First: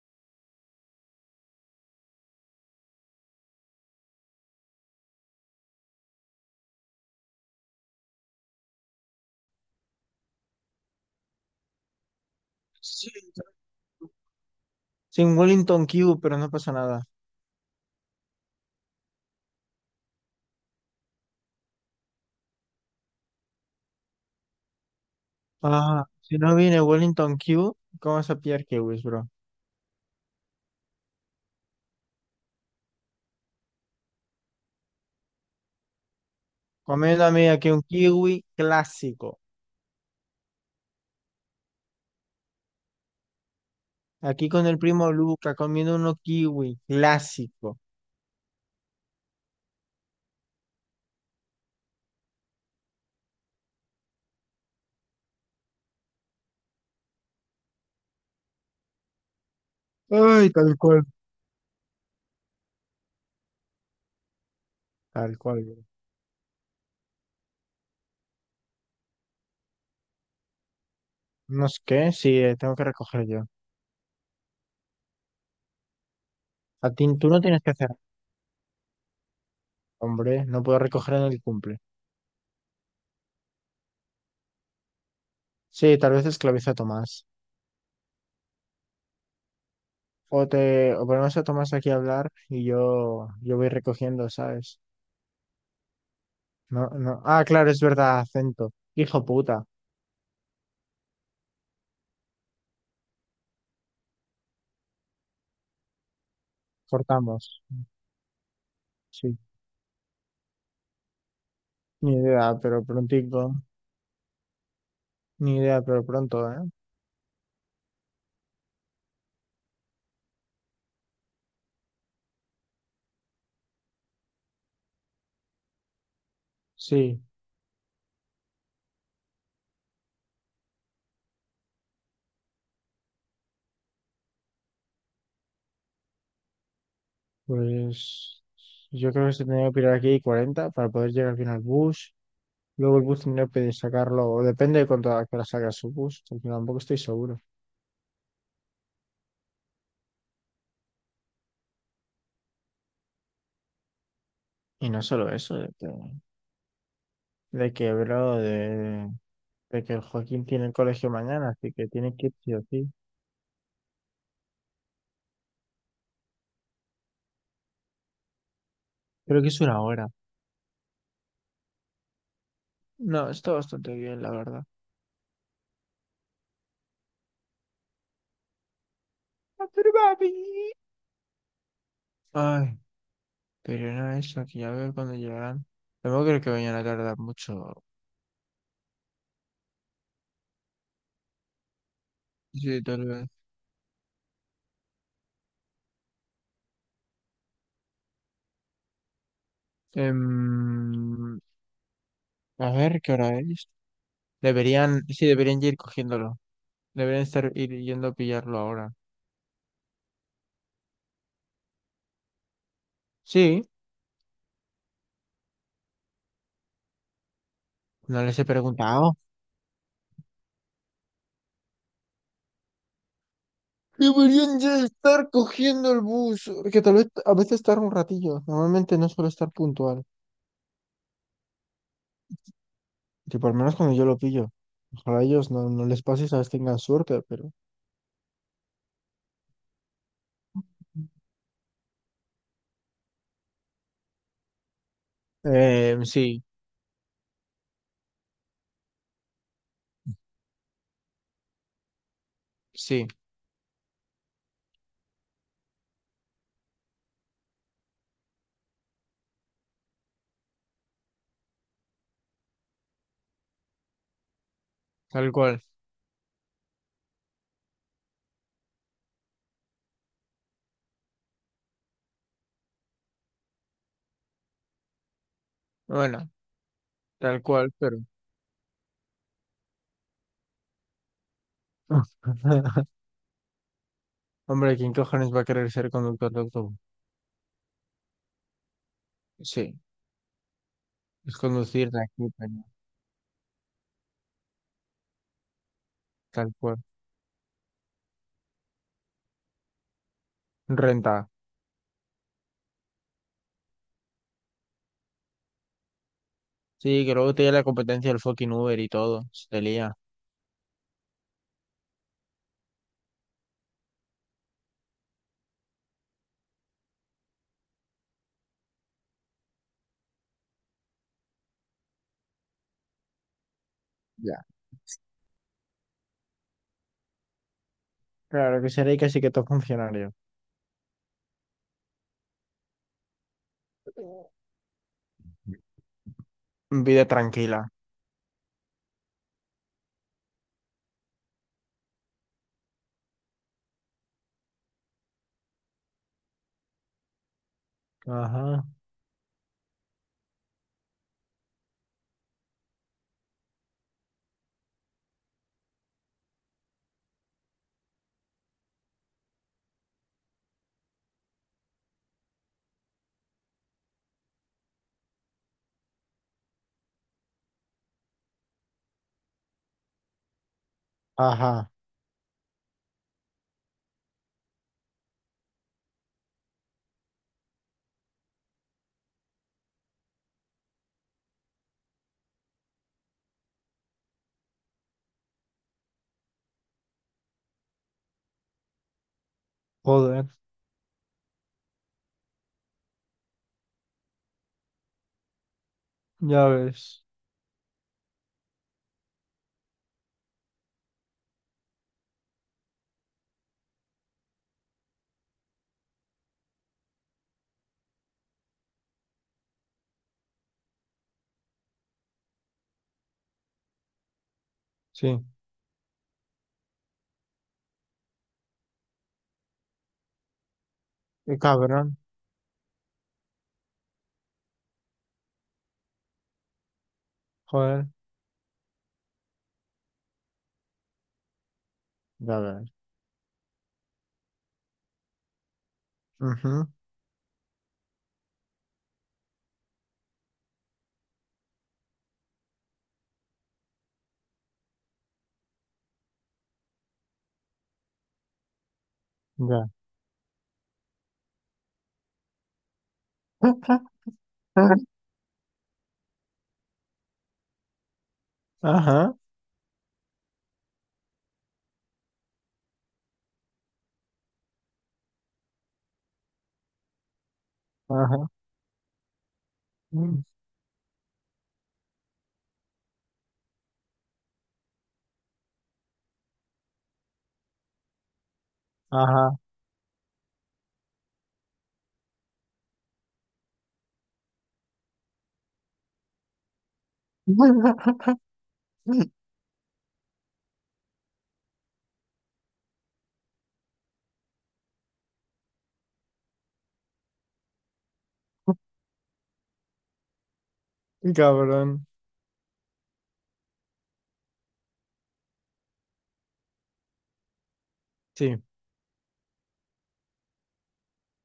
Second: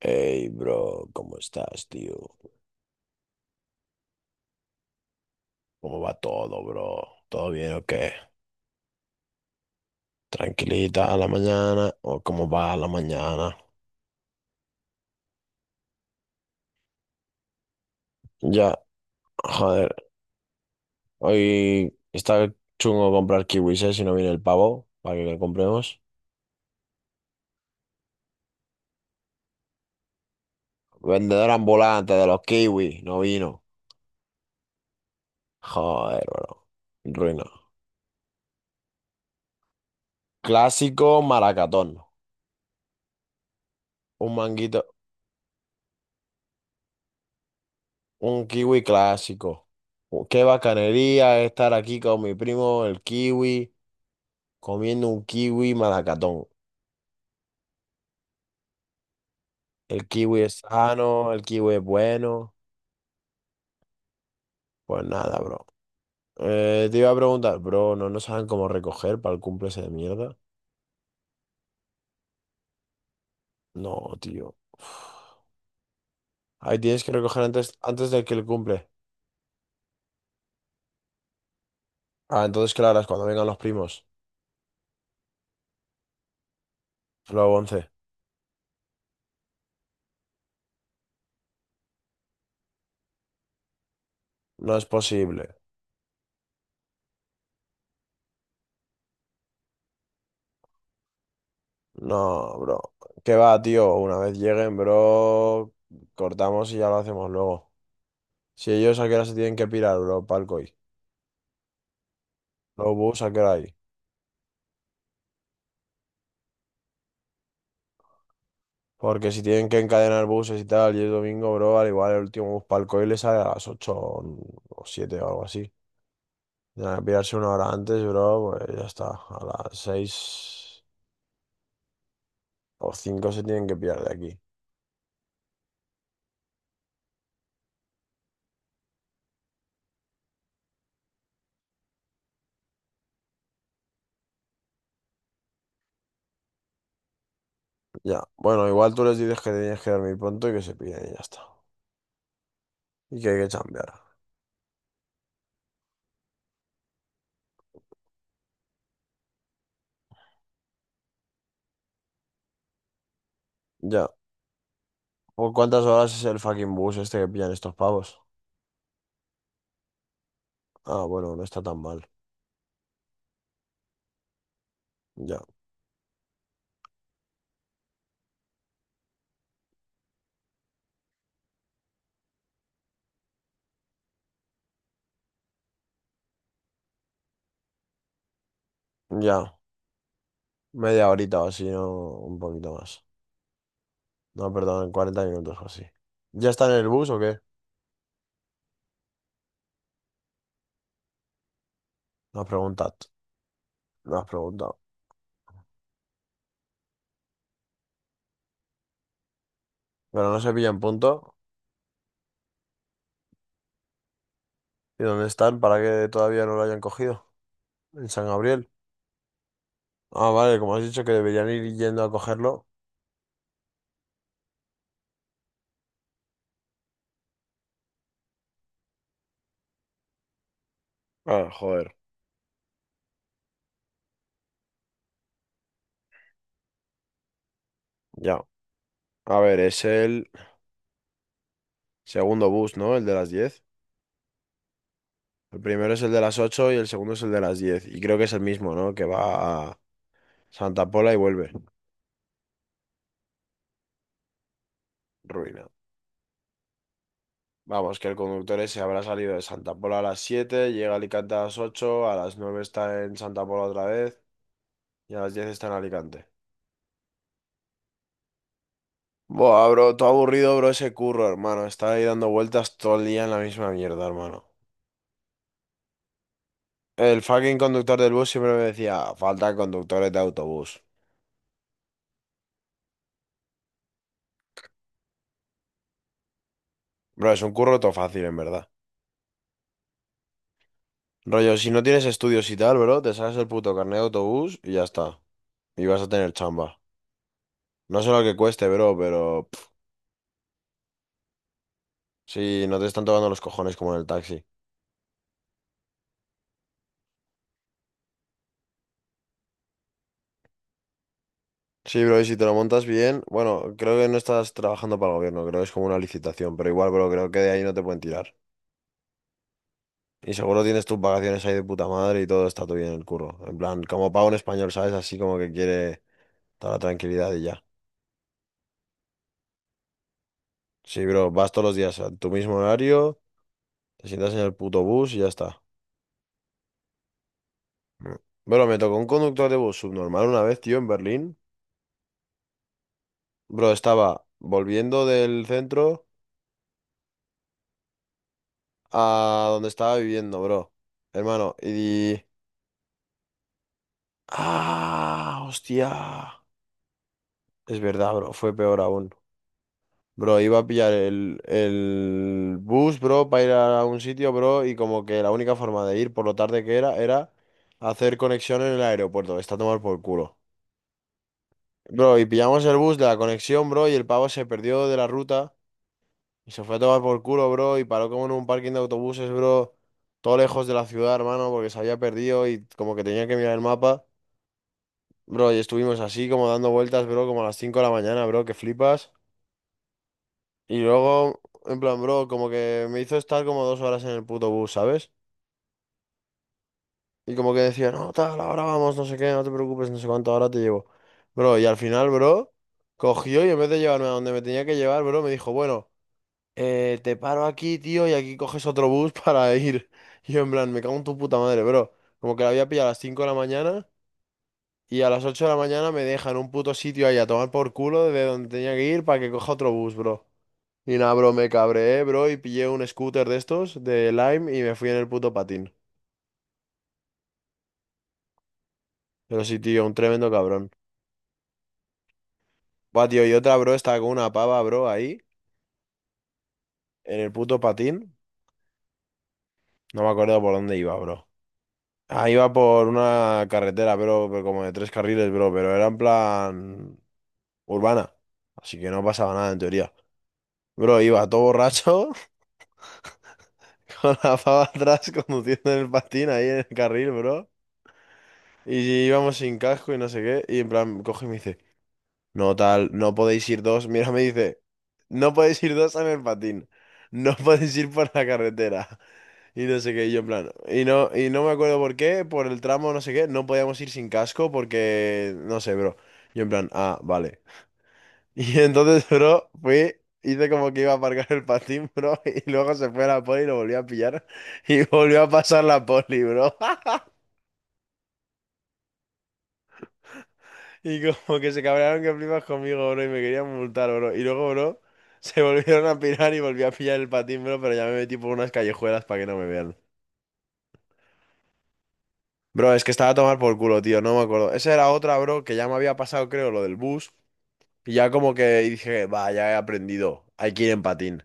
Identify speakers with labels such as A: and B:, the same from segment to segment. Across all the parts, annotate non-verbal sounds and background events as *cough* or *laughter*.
A: Hey, bro, ¿cómo estás, tío? ¿Cómo va todo, bro? ¿Todo bien o qué? ¿Tranquilita a la mañana o cómo va a la
B: Sí,
A: mañana?
B: sin Wellington Q, pero no pasa nada.
A: Ya, joder, hoy está chungo comprar kiwis, ¿eh? Si no viene el pavo, para que le compremos.
B: Ah, si no viene Wellington Q, ¿cómo vas a pillar kiwis, bro?
A: Vendedor ambulante de los kiwis, no vino. Joder, bro,
B: Comiéndome
A: ruina.
B: aquí un kiwi clásico.
A: Clásico maracatón, un
B: Aquí con el
A: manguito,
B: primo Luca, comiendo uno kiwi clásico.
A: un kiwi clásico. Qué bacanería estar aquí con mi primo, el kiwi. Comiendo un kiwi malacatón. El kiwi
B: Ay,
A: es
B: tal cual.
A: sano, el kiwi es bueno. Pues
B: Tal
A: nada,
B: cual,
A: bro.
B: bro.
A: Te iba a preguntar, bro, ¿no saben cómo recoger para el cumple ese de mierda?
B: No sé qué, sí, tengo que recoger yo.
A: No, tío. Uf. Ahí
B: A
A: tienes
B: ti,
A: que
B: tú no
A: recoger
B: tienes que
A: antes,
B: hacer,
A: antes de que el cumple.
B: hombre, no puedo recoger en el cumple.
A: Ah, entonces, claro, es cuando vengan los primos.
B: Sí, tal vez esclaviza a Tomás.
A: Luego 11.
B: O ponemos a Tomás aquí a hablar y yo voy recogiendo,
A: No
B: ¿sabes?
A: es posible.
B: No, no. Ah, claro, es verdad, acento. Hijo puta.
A: No, bro. ¿Qué va, tío? Una vez lleguen, bro, cortamos y ya lo hacemos
B: Cortamos.
A: luego. Si ellos a qué hora se
B: Sí.
A: tienen que pirar, bro, palco hoy.
B: Ni idea, pero
A: Los bus a qué
B: prontico.
A: hora hay.
B: Ni idea, pero pronto, ¿eh?
A: Porque si tienen que encadenar buses y tal, y es domingo, bro, al igual el último bus para el COI le sale a las 8 o 7 o algo así. Tienen que
B: Sí.
A: pillarse una hora antes, bro, pues ya está. A las 6 o 5 se tienen que pillar de aquí.
B: Pues yo creo que se tendría que pirar aquí 40 para poder llegar bien al bus. Luego el bus tendría que sacarlo, o depende de cuánto a qué hora salga su bus, porque tampoco estoy seguro.
A: Ya. Bueno, igual tú les dices que tienes que dormir pronto y que se pillen y ya está. Y que hay que chambear.
B: Y no solo eso, de que, bro, de, de que el Joaquín tiene el colegio mañana, así que tiene que ir sí o sí.
A: Ya. ¿Por cuántas horas es el fucking bus este que pillan estos pavos?
B: Creo que es una hora.
A: Ah, bueno, no está tan mal.
B: No, está bastante bien, la verdad.
A: Ya.
B: Ah, pero papi. Ay, pero era eso, que ya veo cuando llegarán. Luego creo que vayan a tardar mucho.
A: Ya. Media horita o así, ¿no? Un poquito
B: Sí, tal
A: más.
B: vez.
A: No, perdón, 40 minutos o así. ¿Ya está en el bus o qué?
B: Em,
A: No has
B: a
A: preguntado,
B: ver, ¿qué hora es?
A: no has preguntado.
B: Deberían, sí, deberían ya ir cogiéndolo. Deberían estar ir yendo a pillarlo ahora.
A: Pero no se pillan puntos.
B: Sí,
A: ¿Y dónde están para que todavía no lo hayan cogido? En
B: no
A: San
B: les he
A: Gabriel.
B: preguntado.
A: Ah, vale, como has dicho que deberían ir yendo a cogerlo.
B: Deberían ya estar cogiendo el bus, porque tal vez a veces tarda un ratillo. Normalmente no suelo estar puntual.
A: Ah, joder,
B: Tipo, al menos cuando yo lo pillo. Ojalá a ellos no les pase y sabes tengan suerte, pero...
A: ya. A ver, es el segundo bus, ¿no? El de las 10. El primero es el de las
B: Sí,
A: 8 y el segundo es el de las 10. Y creo que es el mismo, ¿no? Que va a Santa Pola y vuelve.
B: sí,
A: Ruina. Vamos, que el conductor ese habrá salido de Santa Pola a las 7, llega a Alicante a las 8, a las 9 está en Santa Pola otra vez y a
B: tal
A: las 10
B: cual.
A: está en Alicante. Buah, bro, todo aburrido, bro, ese curro, hermano. Estaba ahí dando vueltas todo el día en la misma mierda, hermano.
B: Bueno.
A: El
B: Tal
A: fucking
B: cual, pero.
A: conductor del bus siempre me decía, falta conductores de autobús.
B: *laughs* Hombre, ¿quién cojones va a querer ser conductor de autobús?
A: Bro, es un curro todo fácil, en verdad.
B: Sí, es
A: Rollo, si no
B: conducir de
A: tienes
B: aquí
A: estudios
B: para
A: y
B: allá,
A: tal, bro, te sacas el puto carnet de autobús y ya está. Y vas a tener
B: tal cual.
A: chamba. No sé lo que cueste, bro, pero... pff,
B: Renta.
A: sí, no te están tocando los cojones como en el taxi.
B: Sí, que luego tiene la competencia del fucking Uber y todo. Se te lía.
A: Sí, bro, y si te lo montas bien... Bueno, creo que no estás trabajando para el gobierno, creo que es como una licitación, pero igual, bro, creo que de ahí no te pueden tirar. Y seguro tienes tus vacaciones ahí de puta madre y todo está todo bien en el curro. En plan, como pago en
B: Ya.
A: español, ¿sabes? Así como que quiere toda la tranquilidad y ya.
B: Claro que seré casi que todo funcionario.
A: Sí, bro, vas todos los días a tu mismo horario, te sientas en el puto bus y ya está.
B: Vida tranquila.
A: Mm. Bro, me tocó un conductor de bus subnormal una vez, tío, en Berlín. Bro, estaba volviendo del centro
B: Ajá.
A: a donde estaba viviendo, bro. Hermano, y... ¡Ah! ¡Hostia! Es verdad, bro, fue peor aún. Bro, iba a pillar el bus, bro, para ir a un sitio, bro, y como que la única forma de ir por lo tarde que era hacer conexión en el aeropuerto. Está a tomar por culo.
B: Ajá.
A: Bro, y pillamos el bus de la conexión, bro, y el pavo se perdió de la ruta y se fue a tomar por culo, bro, y paró como en un parking de autobuses, bro, todo lejos de la ciudad, hermano, porque se había perdido y como que tenía que mirar el mapa. Bro, y estuvimos así como dando vueltas, bro, como a las 5 de la mañana, bro, que flipas.
B: Joder.
A: Y luego, en plan, bro, como que me hizo estar como 2 horas en el puto bus, ¿sabes?
B: Ya ves.
A: Y como que decía, no, tal, ahora vamos, no sé qué, no te preocupes, no sé cuánto, ahora te llevo. Bro, y al final, bro, cogió y en vez de llevarme a donde me tenía que llevar, bro, me dijo, bueno, te paro aquí, tío, y aquí coges otro bus *laughs* para ir. Y yo, en plan, me cago en tu puta madre, bro. Como que la había pillado a las 5 de la mañana y a
B: Sí.
A: las 8 de la mañana me deja en un puto sitio ahí a tomar por culo de donde tenía que ir para que coja otro bus, bro. Y nada, bro,
B: Qué
A: me
B: cabrón.
A: cabré, bro, y pillé un scooter de estos, de Lime, y me fui en el puto patín.
B: Joder.
A: Pero sí, tío, un tremendo cabrón.
B: Ya ves.
A: Buah, tío, y otra, bro, estaba con una pava, bro, ahí,
B: Ujú.
A: en el puto patín. No me acuerdo por dónde iba, bro. Ah, iba por una carretera, bro, pero como de 3 carriles, bro, pero era en plan urbana. Así que no pasaba nada, en
B: Ya.
A: teoría. Bro, iba todo borracho, *laughs*
B: *laughs*
A: con la pava atrás, conduciendo en el patín ahí en el carril, bro. Y
B: Ajá.
A: íbamos sin casco y no sé qué. Y en plan, coge y me dice. No tal, no podéis ir dos. Mira, me dice, no podéis ir dos en el patín. No *laughs* podéis ir por la
B: Ajá.
A: carretera. Y no sé qué, y yo en plan. Y no me acuerdo por qué, por el tramo, no sé qué, no podíamos ir sin casco porque, no sé, bro. Yo en plan, ah, vale. *laughs* Y entonces,
B: Ajá.
A: bro, fui, hice como que iba a aparcar el patín, *laughs* bro. Y luego se fue a la poli y lo volvió a pillar. Y volvió a pasar la poli, bro.
B: *laughs*
A: Y como que se cabrearon que flipas conmigo, bro, y me querían multar, bro. Y luego, bro, *laughs* se volvieron a pirar y volví a pillar el patín, bro, pero ya me metí por unas callejuelas para que no me vean.
B: Cabrón.
A: Bro, es que estaba a tomar por culo, tío, no me acuerdo. Esa era otra, bro, que ya me había pasado, creo, lo del bus. Y ya como
B: Sí. *laughs*
A: que dije, va, ya he aprendido, hay que ir en patín.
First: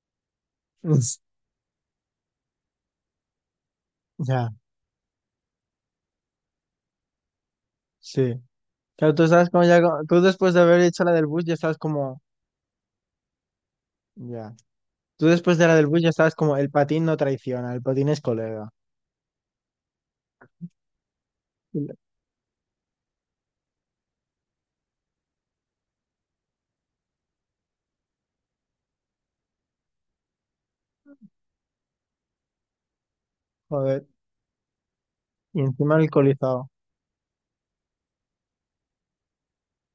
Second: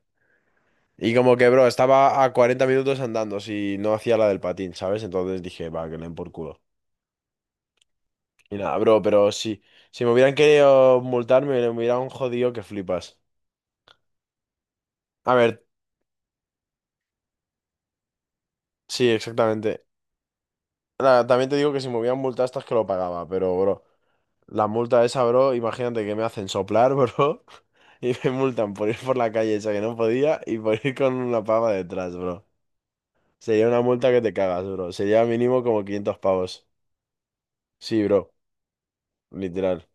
A: Y
B: Es-
A: como que, bro, estaba a 40 minutos andando si no hacía la del
B: ya,
A: patín, ¿sabes? Entonces dije, va, que le den por culo.
B: sí.
A: Y nada, bro,
B: Claro, tú
A: pero
B: estabas
A: sí,
B: como ya, co-
A: si me
B: tú
A: hubieran
B: después de haber
A: querido
B: hecho la del bus ya
A: multarme, me
B: estabas
A: hubieran
B: como,
A: jodido que flipas.
B: ya. Tú
A: A
B: después
A: ver,
B: de la del bus ya estabas como, el patín no traiciona, el patín es colega.
A: sí, exactamente. Nada, también te digo
B: Y
A: que si
B: le-
A: me hubieran multado estas que lo pagaba, pero bro, la multa esa, bro, imagínate que me hacen soplar, bro, *laughs* y me multan por ir por la calle esa que no podía y por ir con una pava detrás, bro. Sería una
B: joder.
A: multa que te cagas, bro. Sería
B: Y
A: mínimo como
B: encima
A: 500
B: alcoholizado.
A: pavos. Sí, bro, literal.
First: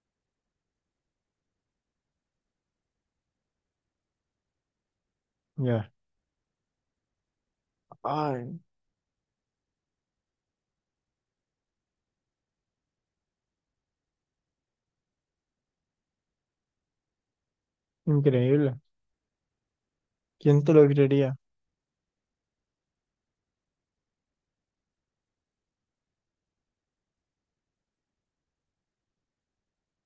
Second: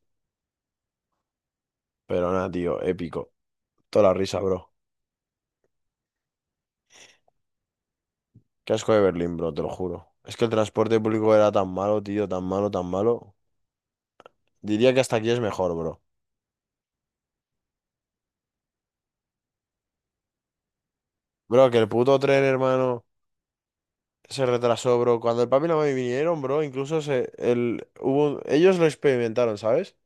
A: Pero nada, tío, épico. Toda la risa, bro.
B: Ya. Ay,
A: Qué asco de Berlín, bro, te lo juro. Es que el transporte público era tan malo, tío, tan malo, tan malo. Diría que hasta aquí es mejor, bro.
B: increíble. ¿Quién te lo creería?
A: Bro, que el puto tren, hermano. Se retrasó, bro. Cuando el papi y la mami vinieron, bro, incluso se, el, hubo un- ellos lo experimentaron, ¿sabes?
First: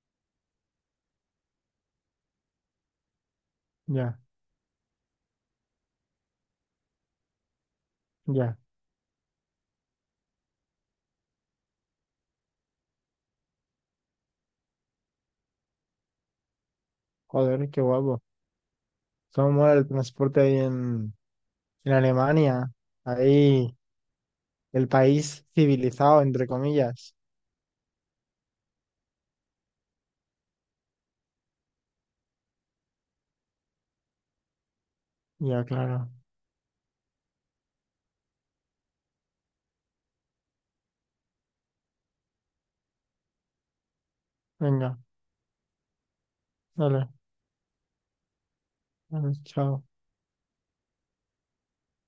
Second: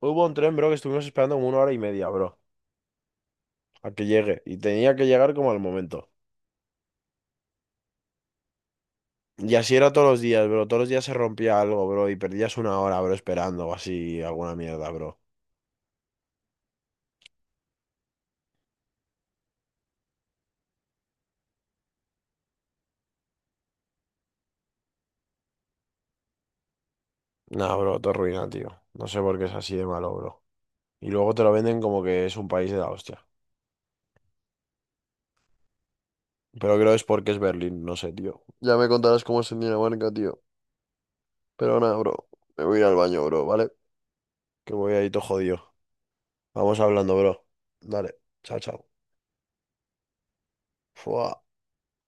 A: Hubo un tren, bro, que estuvimos esperando como una hora y media, bro, a que
B: Ya,
A: llegue. Y tenía que llegar como al momento.
B: ya.
A: Y así era todos los días, bro. Todos los días se rompía algo, bro, y perdías una hora, bro, esperando o así, alguna mierda, bro.
B: Joder, qué guapo. Cómo mola el transporte ahí en Alemania. Ahí, el país civilizado, entre comillas.
A: Nah, bro, todo ruina, tío. No sé por qué es así de malo, bro. Y luego te lo venden como que es un país de la hostia.
B: Ya, claro.
A: Pero creo es porque es Berlín, no sé, tío. Ya me contarás cómo es en Dinamarca, tío. Pero nada, bro. Me voy a ir al baño, bro, ¿vale? Que me voy
B: Venga,
A: ahí todo jodido. Vamos
B: dale.
A: hablando, bro. Dale. Chao, chao.
B: Vale, chao.
A: Fua.